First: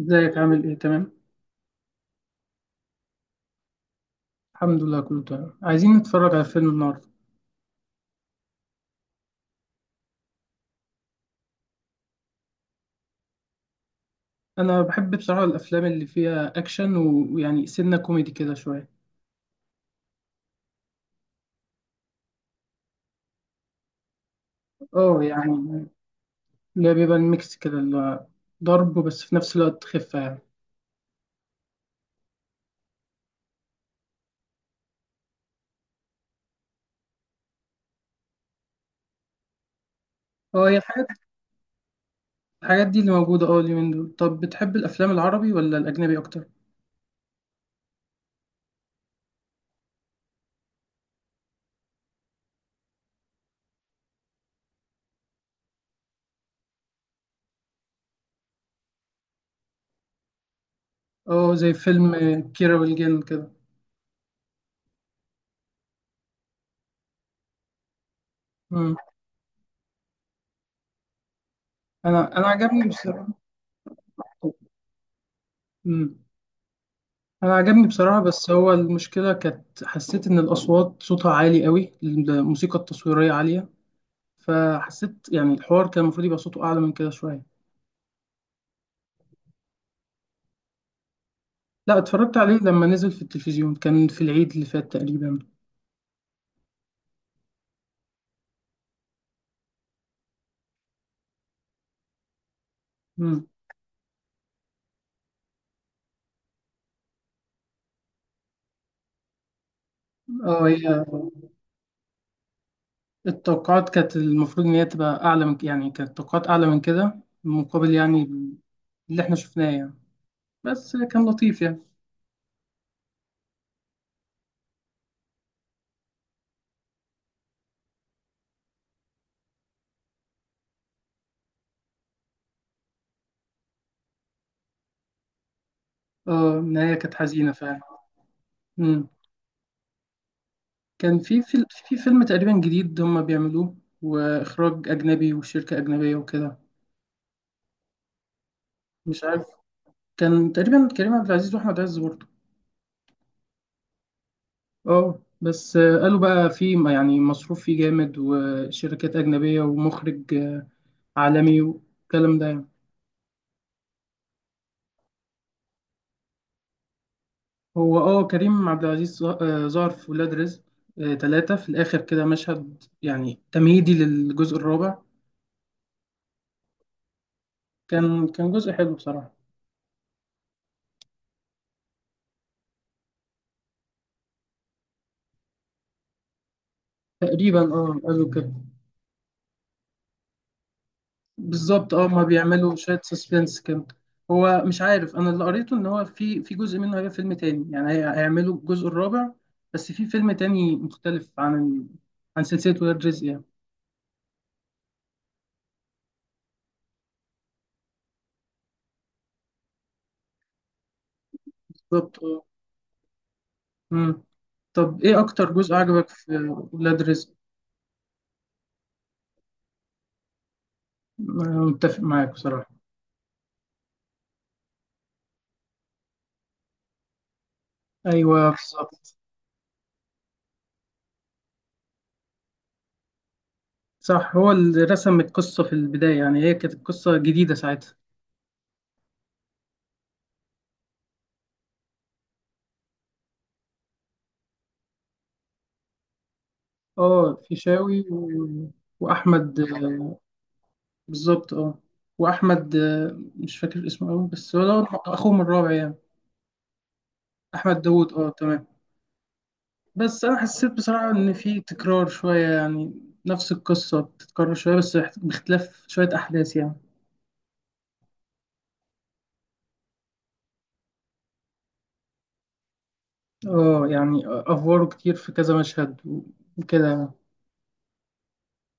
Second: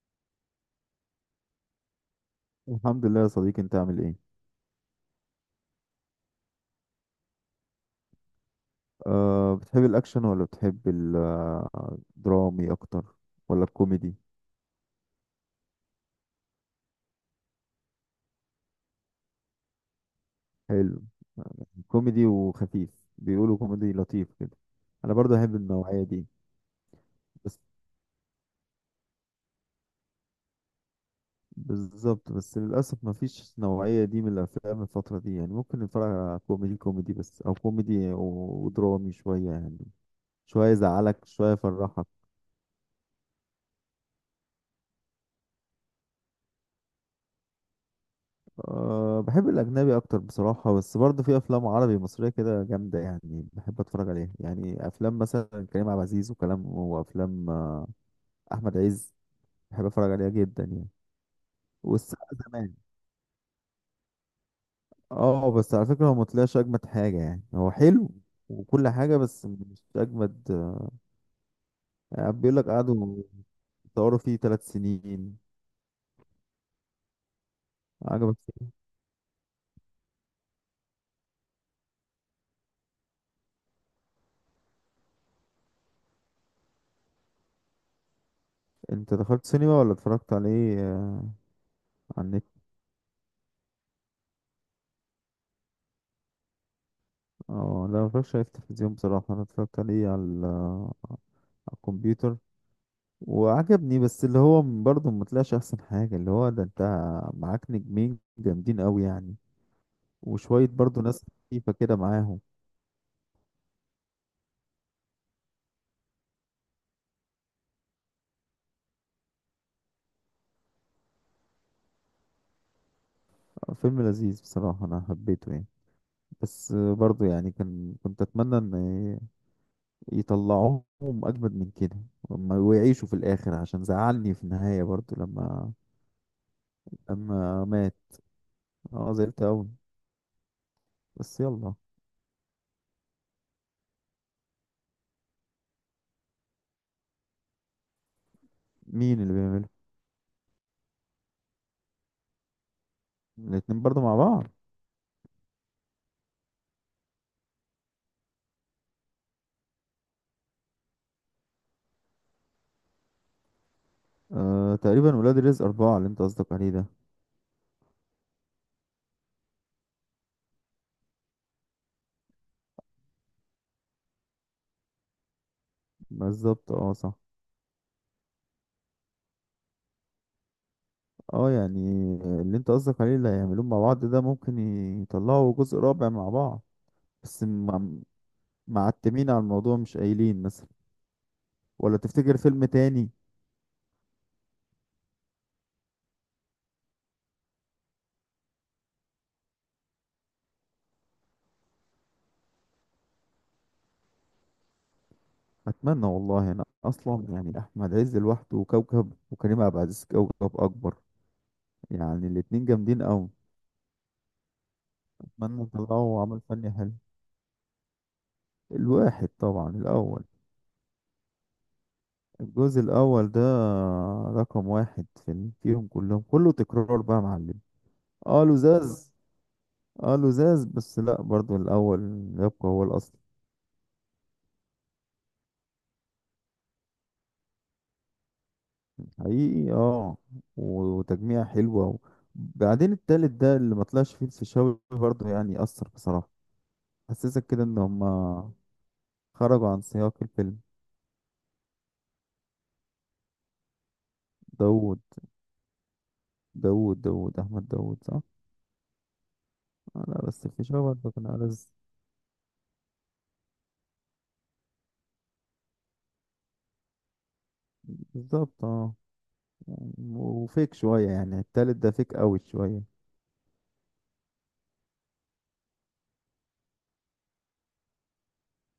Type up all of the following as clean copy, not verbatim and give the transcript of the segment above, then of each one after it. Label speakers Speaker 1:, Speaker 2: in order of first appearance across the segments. Speaker 1: ازيك عامل ايه؟ تمام.
Speaker 2: الحمد لله يا صديقي، انت عامل ايه؟
Speaker 1: الحمد لله، كله تمام. عايزين نتفرج على فيلم النهارده.
Speaker 2: أه، بتحب الاكشن ولا بتحب الدرامي اكتر ولا الكوميدي؟
Speaker 1: انا بحب بصراحه الافلام اللي فيها اكشن ويعني سنه كوميدي كده شويه.
Speaker 2: حلو. كوميدي وخفيف. بيقولوا كوميدي لطيف كده. انا
Speaker 1: اه،
Speaker 2: برضه احب
Speaker 1: يعني
Speaker 2: النوعية دي.
Speaker 1: اللي هي بيبقى الميكس
Speaker 2: بس.
Speaker 1: كده، اللي هو ضرب، بس في نفس الوقت خفه، يعني.
Speaker 2: بالظبط، بس للاسف ما فيش نوعية دي من الافلام الفترة دي، يعني ممكن نتفرج على كوميدي كوميدي بس، او كوميدي و- ودرامي شوية يعني.
Speaker 1: اه،
Speaker 2: شوية
Speaker 1: هي الحاجات.
Speaker 2: يزعلك شوية يفرحك.
Speaker 1: الحاجات دي اللي موجوده، اليومين دول. طب بتحب الافلام العربي ولا الاجنبي اكتر؟
Speaker 2: أه، بحب الأجنبي أكتر بصراحة، بس برضه في أفلام عربي مصرية كده جامدة يعني. بحب أتفرج عليها، يعني أفلام مثلا كريم عبد العزيز وكلام، وأفلام أحمد عز. بحب أتفرج عليها جدا يعني.
Speaker 1: اه، زي فيلم
Speaker 2: والسقا زمان.
Speaker 1: كيرة والجن كده.
Speaker 2: اه، بس على فكرة هو مطلعش أجمد حاجة، يعني هو حلو وكل
Speaker 1: مم.
Speaker 2: حاجة بس مش أجمد. يعني
Speaker 1: انا
Speaker 2: بيقول لك
Speaker 1: عجبني
Speaker 2: قعدوا
Speaker 1: بصراحه.
Speaker 2: يصوروا فيه 3 سنين.
Speaker 1: مم. انا عجبني بصراحه،
Speaker 2: عجبك؟
Speaker 1: بس هو المشكله كانت، حسيت ان الاصوات صوتها عالي قوي، الموسيقى التصويريه عاليه. فحسيت يعني الحوار كان المفروض يبقى صوته اعلى من كده شويه.
Speaker 2: أنت دخلت سينما ولا اتفرجت عليه
Speaker 1: لا،
Speaker 2: على
Speaker 1: اتفرجت
Speaker 2: النت؟
Speaker 1: عليه لما نزل في التلفزيون، كان في العيد اللي فات تقريبا.
Speaker 2: اه لا، متفرجش عليه في التلفزيون بصراحة، أنا اتفرجت عليه على الكمبيوتر.
Speaker 1: مم.
Speaker 2: وعجبني، بس اللي هو برضه ما طلعش احسن حاجه، اللي هو ده انت معاك نجمين جامدين قوي يعني.
Speaker 1: اه،
Speaker 2: وشويه
Speaker 1: هي
Speaker 2: برضه ناس خفيفه كده معاهم.
Speaker 1: التوقعات كانت المفروض ان هي تبقى اعلى من، يعني كانت التوقعات اعلى من كده، مقابل يعني اللي احنا شفناه يعني. بس كان لطيف يعني.
Speaker 2: فيلم لذيذ بصراحه، انا حبيته يعني. بس برضه يعني كنت اتمنى ان يطلعوهم اجمد من كده. وما- ويعيشوا في الاخر، عشان زعلني في النهايه برضه لما
Speaker 1: اه، النهايه كانت حزينه
Speaker 2: لما
Speaker 1: فعلا.
Speaker 2: مات.
Speaker 1: مم.
Speaker 2: اه، زعلت قوي.
Speaker 1: كان
Speaker 2: بس
Speaker 1: في
Speaker 2: يلا.
Speaker 1: في فيلم تقريبا جديد هم بيعملوه، واخراج اجنبي وشركه اجنبيه وكده.
Speaker 2: مين
Speaker 1: مش
Speaker 2: اللي
Speaker 1: عارف.
Speaker 2: بيعمله؟
Speaker 1: كان تقريبا كريم عبد العزيز واحمد عز برضه.
Speaker 2: الاتنين برضه مع بعض؟
Speaker 1: اه، بس قالوا بقى في يعني مصروف فيه جامد وشركات اجنبيه ومخرج عالمي، والكلام ده يعني.
Speaker 2: آه، تقريبا ولاد رزق 4 اللي انت قصدك عليه ده.
Speaker 1: هو، اه، كريم عبد العزيز ظهر في ولاد رزق تلاتة في الآخر كده، مشهد يعني تمهيدي للجزء الرابع.
Speaker 2: بالظبط، اه صح.
Speaker 1: كان جزء حلو بصراحة.
Speaker 2: اه يعني، اللي انت قصدك عليه اللي هيعملوه مع بعض ده ممكن يطلعوا جزء رابع مع بعض. بس
Speaker 1: تقريبا، اه، قالوا كده.
Speaker 2: معتمين على الموضوع، مش قايلين مثلا.
Speaker 1: بالظبط،
Speaker 2: ولا
Speaker 1: اه، هما
Speaker 2: تفتكر فيلم
Speaker 1: بيعملوا شوية
Speaker 2: تاني؟
Speaker 1: سسبنس كده. هو مش عارف، انا اللي قريته ان هو في جزء منه هيبقى فيلم تاني، يعني هيعملوا الجزء الرابع. بس في فيلم تاني مختلف عن سلسلة ولاد رزق يعني.
Speaker 2: اتمنى والله، انا اصلا يعني احمد عز لوحده وكوكب، وكريم عبد العزيز كوكب اكبر.
Speaker 1: بالظبط،
Speaker 2: يعني
Speaker 1: اه.
Speaker 2: الاتنين جامدين قوي.
Speaker 1: مم. طب ايه اكتر
Speaker 2: اتمنى
Speaker 1: جزء عجبك
Speaker 2: يطلعوا
Speaker 1: في
Speaker 2: عمل فني حلو.
Speaker 1: ولاد رزق؟
Speaker 2: الواحد طبعا الاول.
Speaker 1: أنا متفق معاك بصراحة.
Speaker 2: الجزء الاول ده رقم واحد فيهم كلهم، كله تكرار بقى يا معلم. اه
Speaker 1: ايوه،
Speaker 2: لزاز.
Speaker 1: بالظبط.
Speaker 2: اه لزاز، بس لا برضو الاول يبقى هو الاصل.
Speaker 1: صح، هو اللي رسم القصة في البداية، يعني هي كانت قصة جديدة ساعتها.
Speaker 2: حقيقي اه. وتجميع حلوه. وبعدين التالت ده اللي ما طلعش فيه الفيشاوي برضو، يعني اثر بصراحه.
Speaker 1: اه،
Speaker 2: حسسك كده ان
Speaker 1: فيشاوي
Speaker 2: هما
Speaker 1: واحمد.
Speaker 2: خرجوا عن سياق الفيلم.
Speaker 1: بالظبط، اه. واحمد، مش فاكر اسمه قوي، بس هو دوت
Speaker 2: داوود.
Speaker 1: اخوه من الرابع يعني.
Speaker 2: داوود احمد
Speaker 1: احمد
Speaker 2: داوود،
Speaker 1: داوود،
Speaker 2: صح.
Speaker 1: اه، تمام.
Speaker 2: آه
Speaker 1: بس
Speaker 2: لا،
Speaker 1: انا
Speaker 2: بس
Speaker 1: حسيت
Speaker 2: الفيشاوي
Speaker 1: بصراحه
Speaker 2: برضو كان
Speaker 1: ان في
Speaker 2: ألذ.
Speaker 1: تكرار شويه يعني، نفس القصه بتتكرر شويه بس باختلاف شويه احداث يعني.
Speaker 2: بالظبط اه، وفيك شويه، يعني التالت ده فيك قوي شويه.
Speaker 1: اه يعني افواره كتير في كذا مشهد وكده يعني.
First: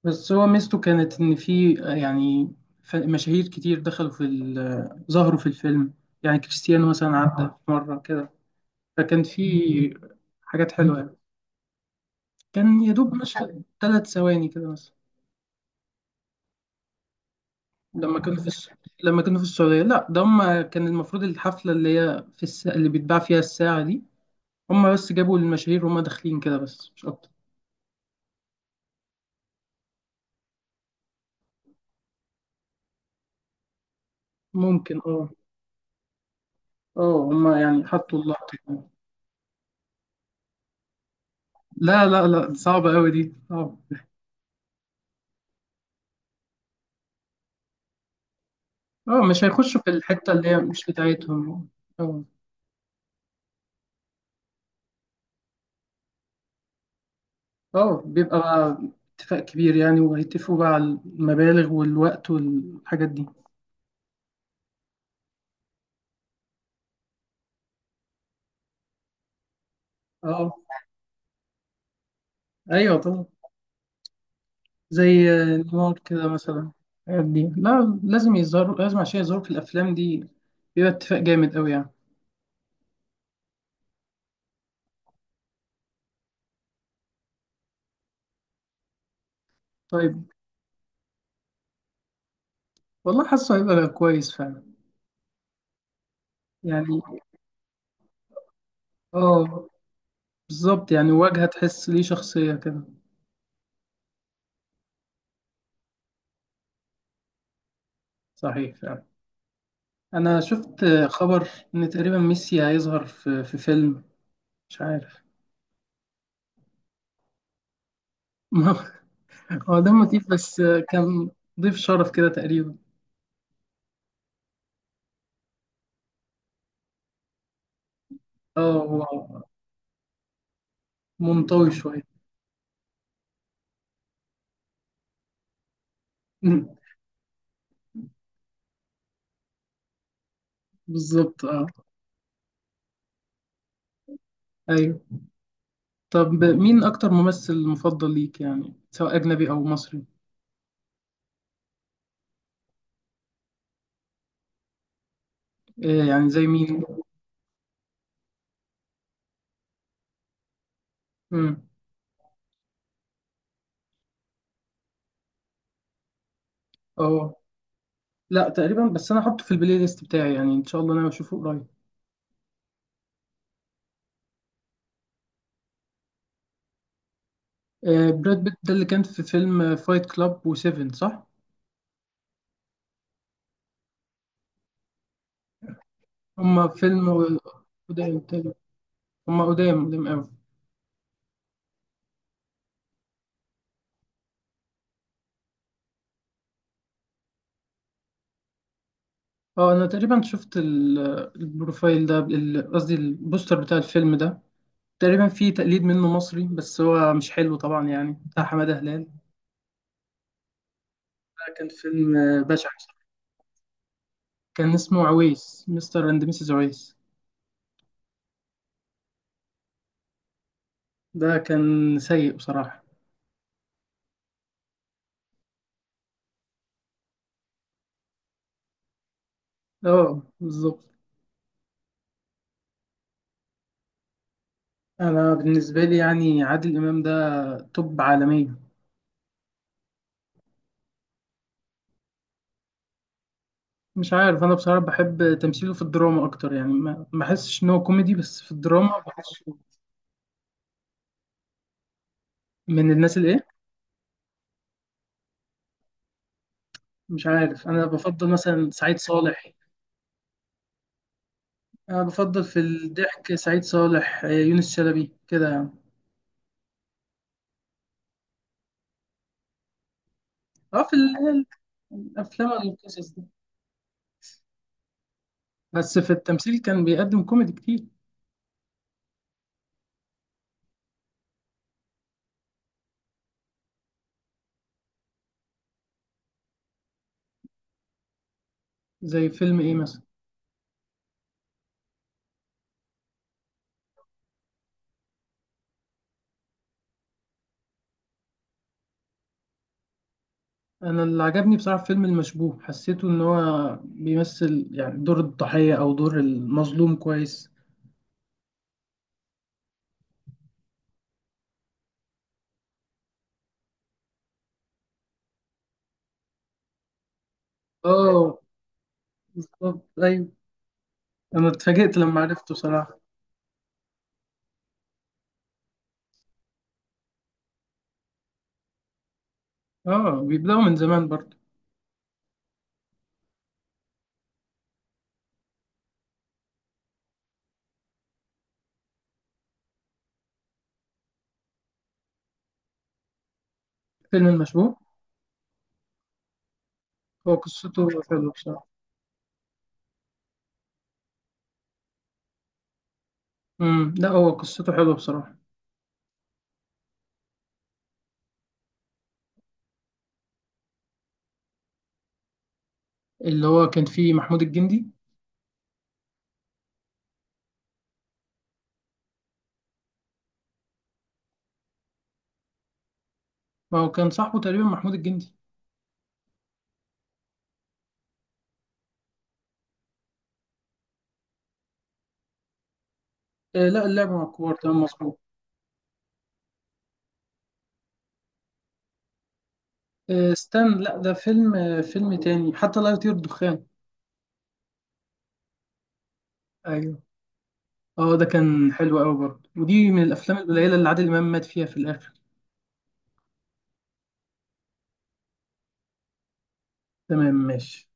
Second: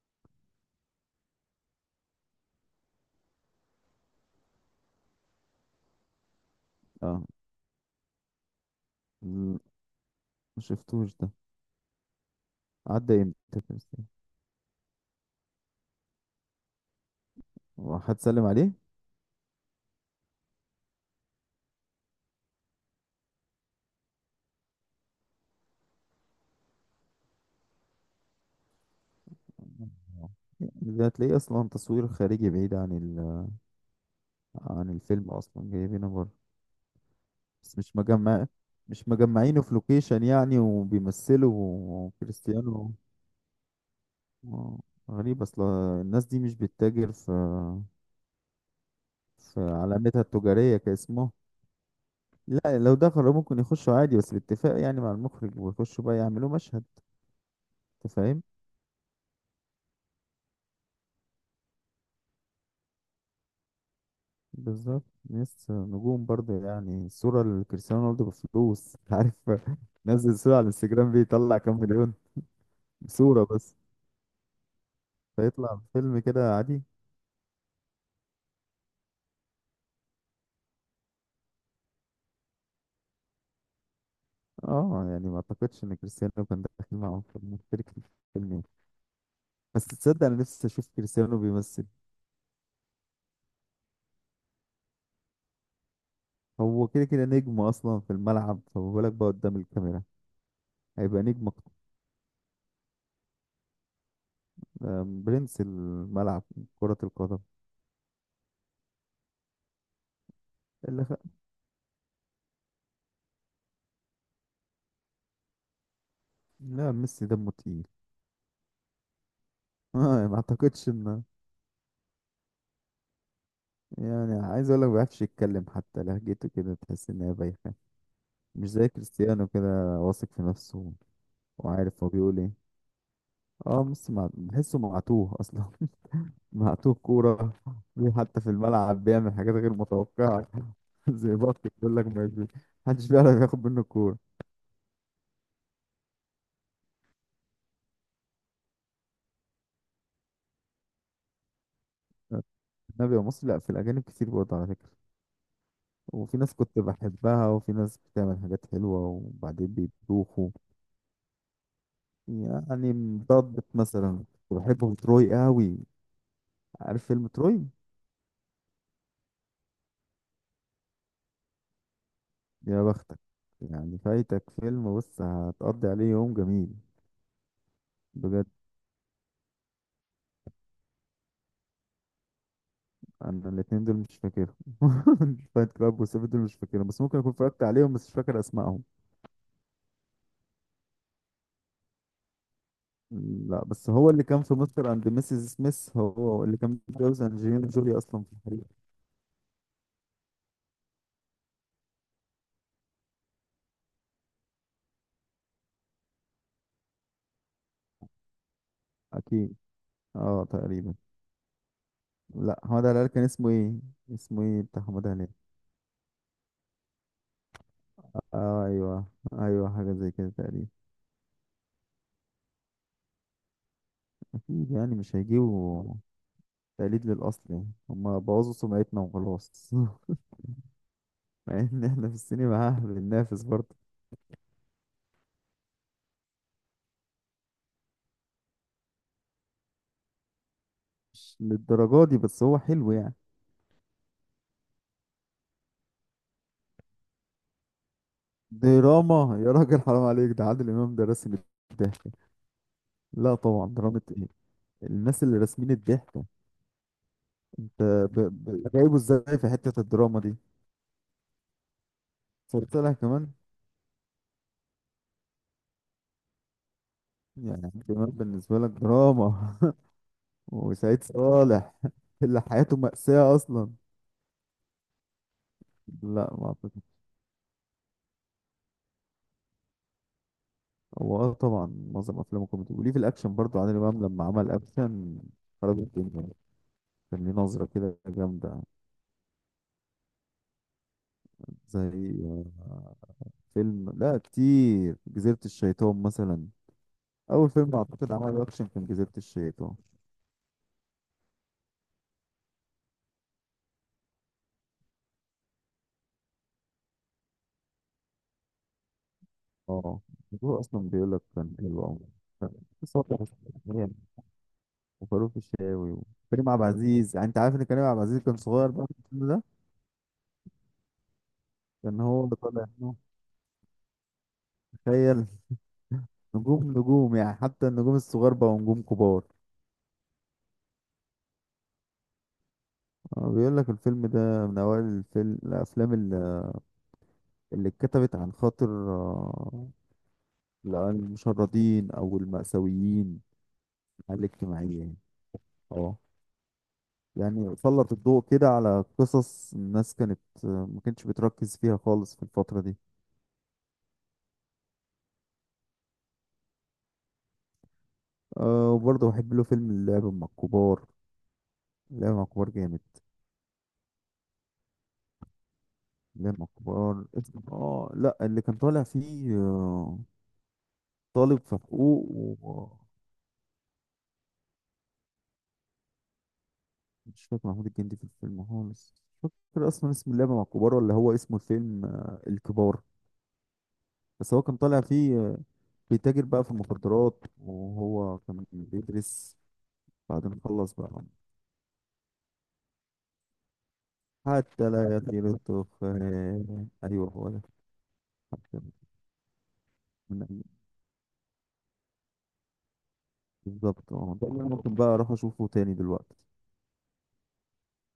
Speaker 1: بس هو ميزته كانت ان في، يعني مشاهير كتير دخلوا في ال- آه، ظهروا في الفيلم. يعني كريستيانو مثلا
Speaker 2: اه،
Speaker 1: عدى في مره كده، فكان في
Speaker 2: م- ما
Speaker 1: حاجات حلوه
Speaker 2: شفتوش
Speaker 1: يعني.
Speaker 2: ده.
Speaker 1: كان يا دوب
Speaker 2: عدى امتى
Speaker 1: مشهد
Speaker 2: كده؟
Speaker 1: 3 ثواني كده مثلا.
Speaker 2: هو
Speaker 1: لما
Speaker 2: حد
Speaker 1: كانوا
Speaker 2: سلم
Speaker 1: في الس...
Speaker 2: عليه؟
Speaker 1: لما كانوا في السعودية. لا، ده هم كان المفروض الحفلة اللي هي اللي بيتباع فيها الساعة دي. هم بس جابوا المشاهير وهم داخلين كده، بس مش أكتر.
Speaker 2: ده هتلاقيه اصلا تصوير خارجي بعيد عن
Speaker 1: ممكن، اه.
Speaker 2: الفيلم، اصلا جايبينه بره.
Speaker 1: اه، هم
Speaker 2: بس
Speaker 1: يعني
Speaker 2: مش
Speaker 1: حطوا
Speaker 2: مجمع.
Speaker 1: اللقطة.
Speaker 2: مش مجمعينه في لوكيشن يعني،
Speaker 1: لا،
Speaker 2: وبيمثلوا
Speaker 1: لا، لا،
Speaker 2: كريستيانو؟
Speaker 1: صعبة أوي دي، اه.
Speaker 2: آه، غريب اصلا. الناس دي مش بتتاجر في
Speaker 1: اه، مش هيخشوا في
Speaker 2: علامتها
Speaker 1: الحتة اللي هي
Speaker 2: التجارية
Speaker 1: مش
Speaker 2: كاسمه.
Speaker 1: بتاعتهم. اه.
Speaker 2: لا لو دخلوا ممكن يخشوا عادي، بس بالاتفاق يعني مع المخرج، ويخشوا بقى يعملوا مشهد.
Speaker 1: اه،
Speaker 2: انت
Speaker 1: بيبقى
Speaker 2: فاهم؟
Speaker 1: بقى اتفاق كبير يعني، وهيتفقوا بقى على المبالغ والوقت والحاجات دي.
Speaker 2: بالظبط. ناس نجوم برضه، يعني الصورة لكريستيانو رونالدو بفلوس، أنت عارف. نزل صورة
Speaker 1: اه،
Speaker 2: على الانستجرام بيطلع كام مليون
Speaker 1: ايوه طبعا.
Speaker 2: صورة بس.
Speaker 1: زي
Speaker 2: فيطلع
Speaker 1: نيويورك
Speaker 2: فيلم
Speaker 1: كده
Speaker 2: كده
Speaker 1: مثلا.
Speaker 2: عادي.
Speaker 1: الحاجات دي لا، لازم يظهر، لازم عشان يظهروا في الافلام دي بيبقى اتفاق جامد قوي يعني.
Speaker 2: اه يعني، ما اعتقدش ان كريستيانو كان داخل معاهم، في مشترك في الفيلم يعني. بس
Speaker 1: طيب.
Speaker 2: تصدق انا نفسي اشوف كريستيانو بيمثل.
Speaker 1: والله حاسه هيبقى كويس فعلا.
Speaker 2: هو
Speaker 1: يعني،
Speaker 2: كده كده نجم اصلا في الملعب، فما بالك بقى قدام
Speaker 1: اه،
Speaker 2: الكاميرا.
Speaker 1: بالظبط، يعني
Speaker 2: هيبقى
Speaker 1: وجهة
Speaker 2: نجم أكتر.
Speaker 1: تحس ليه شخصية كده.
Speaker 2: برنس الملعب، كرة القدم.
Speaker 1: صحيح فعلا. انا شفت
Speaker 2: اللي خ...
Speaker 1: خبر ان تقريبا ميسي هيظهر في فيلم. مش عارف.
Speaker 2: لا، ميسي دمه تقيل.
Speaker 1: هو ده
Speaker 2: آه،
Speaker 1: موتيف
Speaker 2: ما
Speaker 1: بس.
Speaker 2: اعتقدش ان
Speaker 1: كان ضيف شرف كده تقريبا.
Speaker 2: يعني، عايز اقول لك ما بيعرفش يتكلم، حتى لهجته كده تحس ان هي بايخه.
Speaker 1: اه،
Speaker 2: مش زي
Speaker 1: هو
Speaker 2: كريستيانو كده واثق في نفسه
Speaker 1: منطوي
Speaker 2: وعارف
Speaker 1: شوية.
Speaker 2: هو بيقول ايه. اه بس بحسه معتوه اصلا. معتوه كوره. حتى في الملعب بيعمل حاجات غير متوقعه. زي
Speaker 1: بالظبط،
Speaker 2: بط،
Speaker 1: اه.
Speaker 2: بيقول لك ما بي- محدش بيعرف ياخد منه الكوره.
Speaker 1: ايوه. طب مين أكتر ممثل مفضل ليك يعني، سواء أجنبي أو مصري؟
Speaker 2: النبي يا مصري، لا، في الاجانب كتير برضه على فكره.
Speaker 1: إيه يعني،
Speaker 2: وفي
Speaker 1: زي
Speaker 2: ناس كنت
Speaker 1: مين؟
Speaker 2: بحبها، وفي ناس بتعمل حاجات حلوه وبعدين بيبوخوا.
Speaker 1: مم.
Speaker 2: يعني ضبط مثلا، كنت بحبه تروي قوي. عارف فيلم
Speaker 1: أه،
Speaker 2: تروي؟
Speaker 1: لا تقريبا، بس أنا أحطه في البلاي ليست بتاعي، يعني إن شاء الله أنا أشوفه قريب.
Speaker 2: يا بختك. يعني فايتك فيلم، بص هتقضي عليه يوم جميل.
Speaker 1: براد
Speaker 2: بجد؟
Speaker 1: بيت ده اللي كان في فيلم فايت كلاب وسيفن، صح؟
Speaker 2: انا الاتنين دول مش فاكرهم. فايت كلاب وسيفن دول مش
Speaker 1: هما
Speaker 2: فاكرهم، بس
Speaker 1: فيلم
Speaker 2: ممكن اكون اتفرجت عليهم بس مش
Speaker 1: قدام
Speaker 2: فاكر
Speaker 1: تقريبا.
Speaker 2: اسمائهم.
Speaker 1: هما قدام قدام أوي.
Speaker 2: لا، بس هو اللي كان في مستر اند ميسيس سميث، هو اللي كان متجوز انجلينا جولي اصلا في الحقيقة.
Speaker 1: أه، أنا تقريبا شفت البروفايل ده، قصدي البوستر بتاع الفيلم ده. تقريبا فيه تقليد منه مصري، بس هو مش حلو طبعا يعني، بتاع حمادة هلال.
Speaker 2: اكيد، اه تقريبا.
Speaker 1: ده كان فيلم
Speaker 2: لا،
Speaker 1: بشع.
Speaker 2: حماده هلال كان اسمه ايه؟ اسمه ايه
Speaker 1: كان
Speaker 2: بتاع
Speaker 1: اسمه
Speaker 2: حماده هلال؟
Speaker 1: عويس، مستر اند ميسيس عويس.
Speaker 2: اه ايوه، ايوه حاجه زي كده تقريبا.
Speaker 1: ده كان سيء بصراحة.
Speaker 2: اكيد يعني مش هيجيبوا تقليد للأصل، يعني هما بوظوا سمعتنا وخلاص.
Speaker 1: اه، بالظبط.
Speaker 2: مع إن إحنا في السينما ها بننافس برضه.
Speaker 1: انا بالنسبة لي يعني، عادل امام ده توب عالمية.
Speaker 2: مش للدرجة دي، بس هو حلو يعني.
Speaker 1: مش عارف، انا بصراحة بحب تمثيله في الدراما اكتر يعني، ما بحسش ان هو كوميدي، بس في الدراما
Speaker 2: دراما؟ يا
Speaker 1: بحسه
Speaker 2: راجل حرام عليك، ده عادل إمام ده راسم الضحكة.
Speaker 1: من الناس اللي
Speaker 2: لا
Speaker 1: ايه.
Speaker 2: طبعا، دراما إيه؟ الناس اللي راسمين الضحكة.
Speaker 1: مش عارف،
Speaker 2: أنت
Speaker 1: انا بفضل مثلا
Speaker 2: جايبه
Speaker 1: سعيد
Speaker 2: إزاي
Speaker 1: صالح.
Speaker 2: في حتة الدراما دي؟
Speaker 1: انا بفضل في
Speaker 2: صرصلها كمان.
Speaker 1: الضحك سعيد صالح، يونس شلبي كده يعني.
Speaker 2: يعني عادل إمام بالنسبة لك دراما؟
Speaker 1: اه، في
Speaker 2: وسعيد صالح؟ اللي
Speaker 1: الافلام
Speaker 2: حياته
Speaker 1: والقصص دي،
Speaker 2: مأساة أصلا.
Speaker 1: بس في
Speaker 2: لا ما
Speaker 1: التمثيل
Speaker 2: أعتقد.
Speaker 1: كان بيقدم كوميدي كتير.
Speaker 2: هو اه طبعا، معظم افلامه كوميدي، وليه في الاكشن برضو، عادل امام لما عمل اكشن خرب الدنيا. كان ليه نظره كده جامده.
Speaker 1: زي فيلم ايه مثلا؟
Speaker 2: زي آه، فيلم، لا كتير، جزيره الشيطان مثلا. اول فيلم اعتقد عمله اكشن كان جزيره الشيطان.
Speaker 1: انا اللي عجبني بصراحه في فيلم المشبوه، حسيته ان هو بيمثل يعني دور الضحيه او دور المظلوم كويس.
Speaker 2: اه، هو اصلا بيقول لك كان حلو قوي. بس هو كان حلو. وفاروق الشاوي وكريم عبد العزيز، يعني انت عارف ان كريم عبد العزيز كان
Speaker 1: اه،
Speaker 2: صغير بقى في الفيلم ده.
Speaker 1: بالظبط، ايوه. انا اتفاجئت
Speaker 2: كان
Speaker 1: لما
Speaker 2: هو اللي
Speaker 1: عرفته
Speaker 2: طالع،
Speaker 1: صراحه.
Speaker 2: تخيل. نجوم نجوم، يعني حتى النجوم الصغار بقوا نجوم كبار.
Speaker 1: اه، بيبداوا من زمان برضه.
Speaker 2: بيقول لك الفيلم ده من أوائل الأفلام اللي اتكتبت عن خاطر المشردين أو المأساويين على
Speaker 1: فيلم المشبوه
Speaker 2: الاجتماعية يعني. اه
Speaker 1: هو
Speaker 2: يعني
Speaker 1: قصته
Speaker 2: سلط الضوء
Speaker 1: حلوه
Speaker 2: كده
Speaker 1: بصراحه.
Speaker 2: على قصص الناس، كانت ما كانتش بتركز فيها خالص في الفترة دي.
Speaker 1: لا، هو قصته حلوه بصراحه.
Speaker 2: أه، وبرضه بحب له فيلم اللعب مع الكبار. اللعب مع الكبار جامد.
Speaker 1: اللي هو كان فيه محمود الجندي.
Speaker 2: اللعب مع الكبار اسمه، اه لا، اللي كان طالع فيه طالب في حقوق.
Speaker 1: ما هو كان صاحبه تقريبا محمود الجندي.
Speaker 2: مش فاكر محمود الجندي في الفيلم خالص، مش فاكر اصلا اسم اللعبه مع الكبار، ولا هو اسمه الفيلم الكبار.
Speaker 1: آه، لا، اللعبه مع
Speaker 2: بس هو
Speaker 1: الكبار،
Speaker 2: كان
Speaker 1: تمام
Speaker 2: طالع
Speaker 1: مظبوط.
Speaker 2: فيه بيتاجر بقى في المخدرات وهو كان بيدرس،
Speaker 1: آه،
Speaker 2: بعدين خلص
Speaker 1: استنى،
Speaker 2: بقى.
Speaker 1: لا ده فيلم تاني، حتى لا يطير الدخان.
Speaker 2: حتى لا يطير الدخان.
Speaker 1: ايوه.
Speaker 2: ايوه، هو ده.
Speaker 1: اه، ده
Speaker 2: حتى
Speaker 1: كان حلو قوي برضه، ودي من
Speaker 2: من،
Speaker 1: الافلام القليله اللي عادل امام مات فيها في الاخر.
Speaker 2: بالظبط اه، ده اللي أنا ممكن بقى اروح اشوفه تاني دلوقتي.
Speaker 1: تمام، ماشي.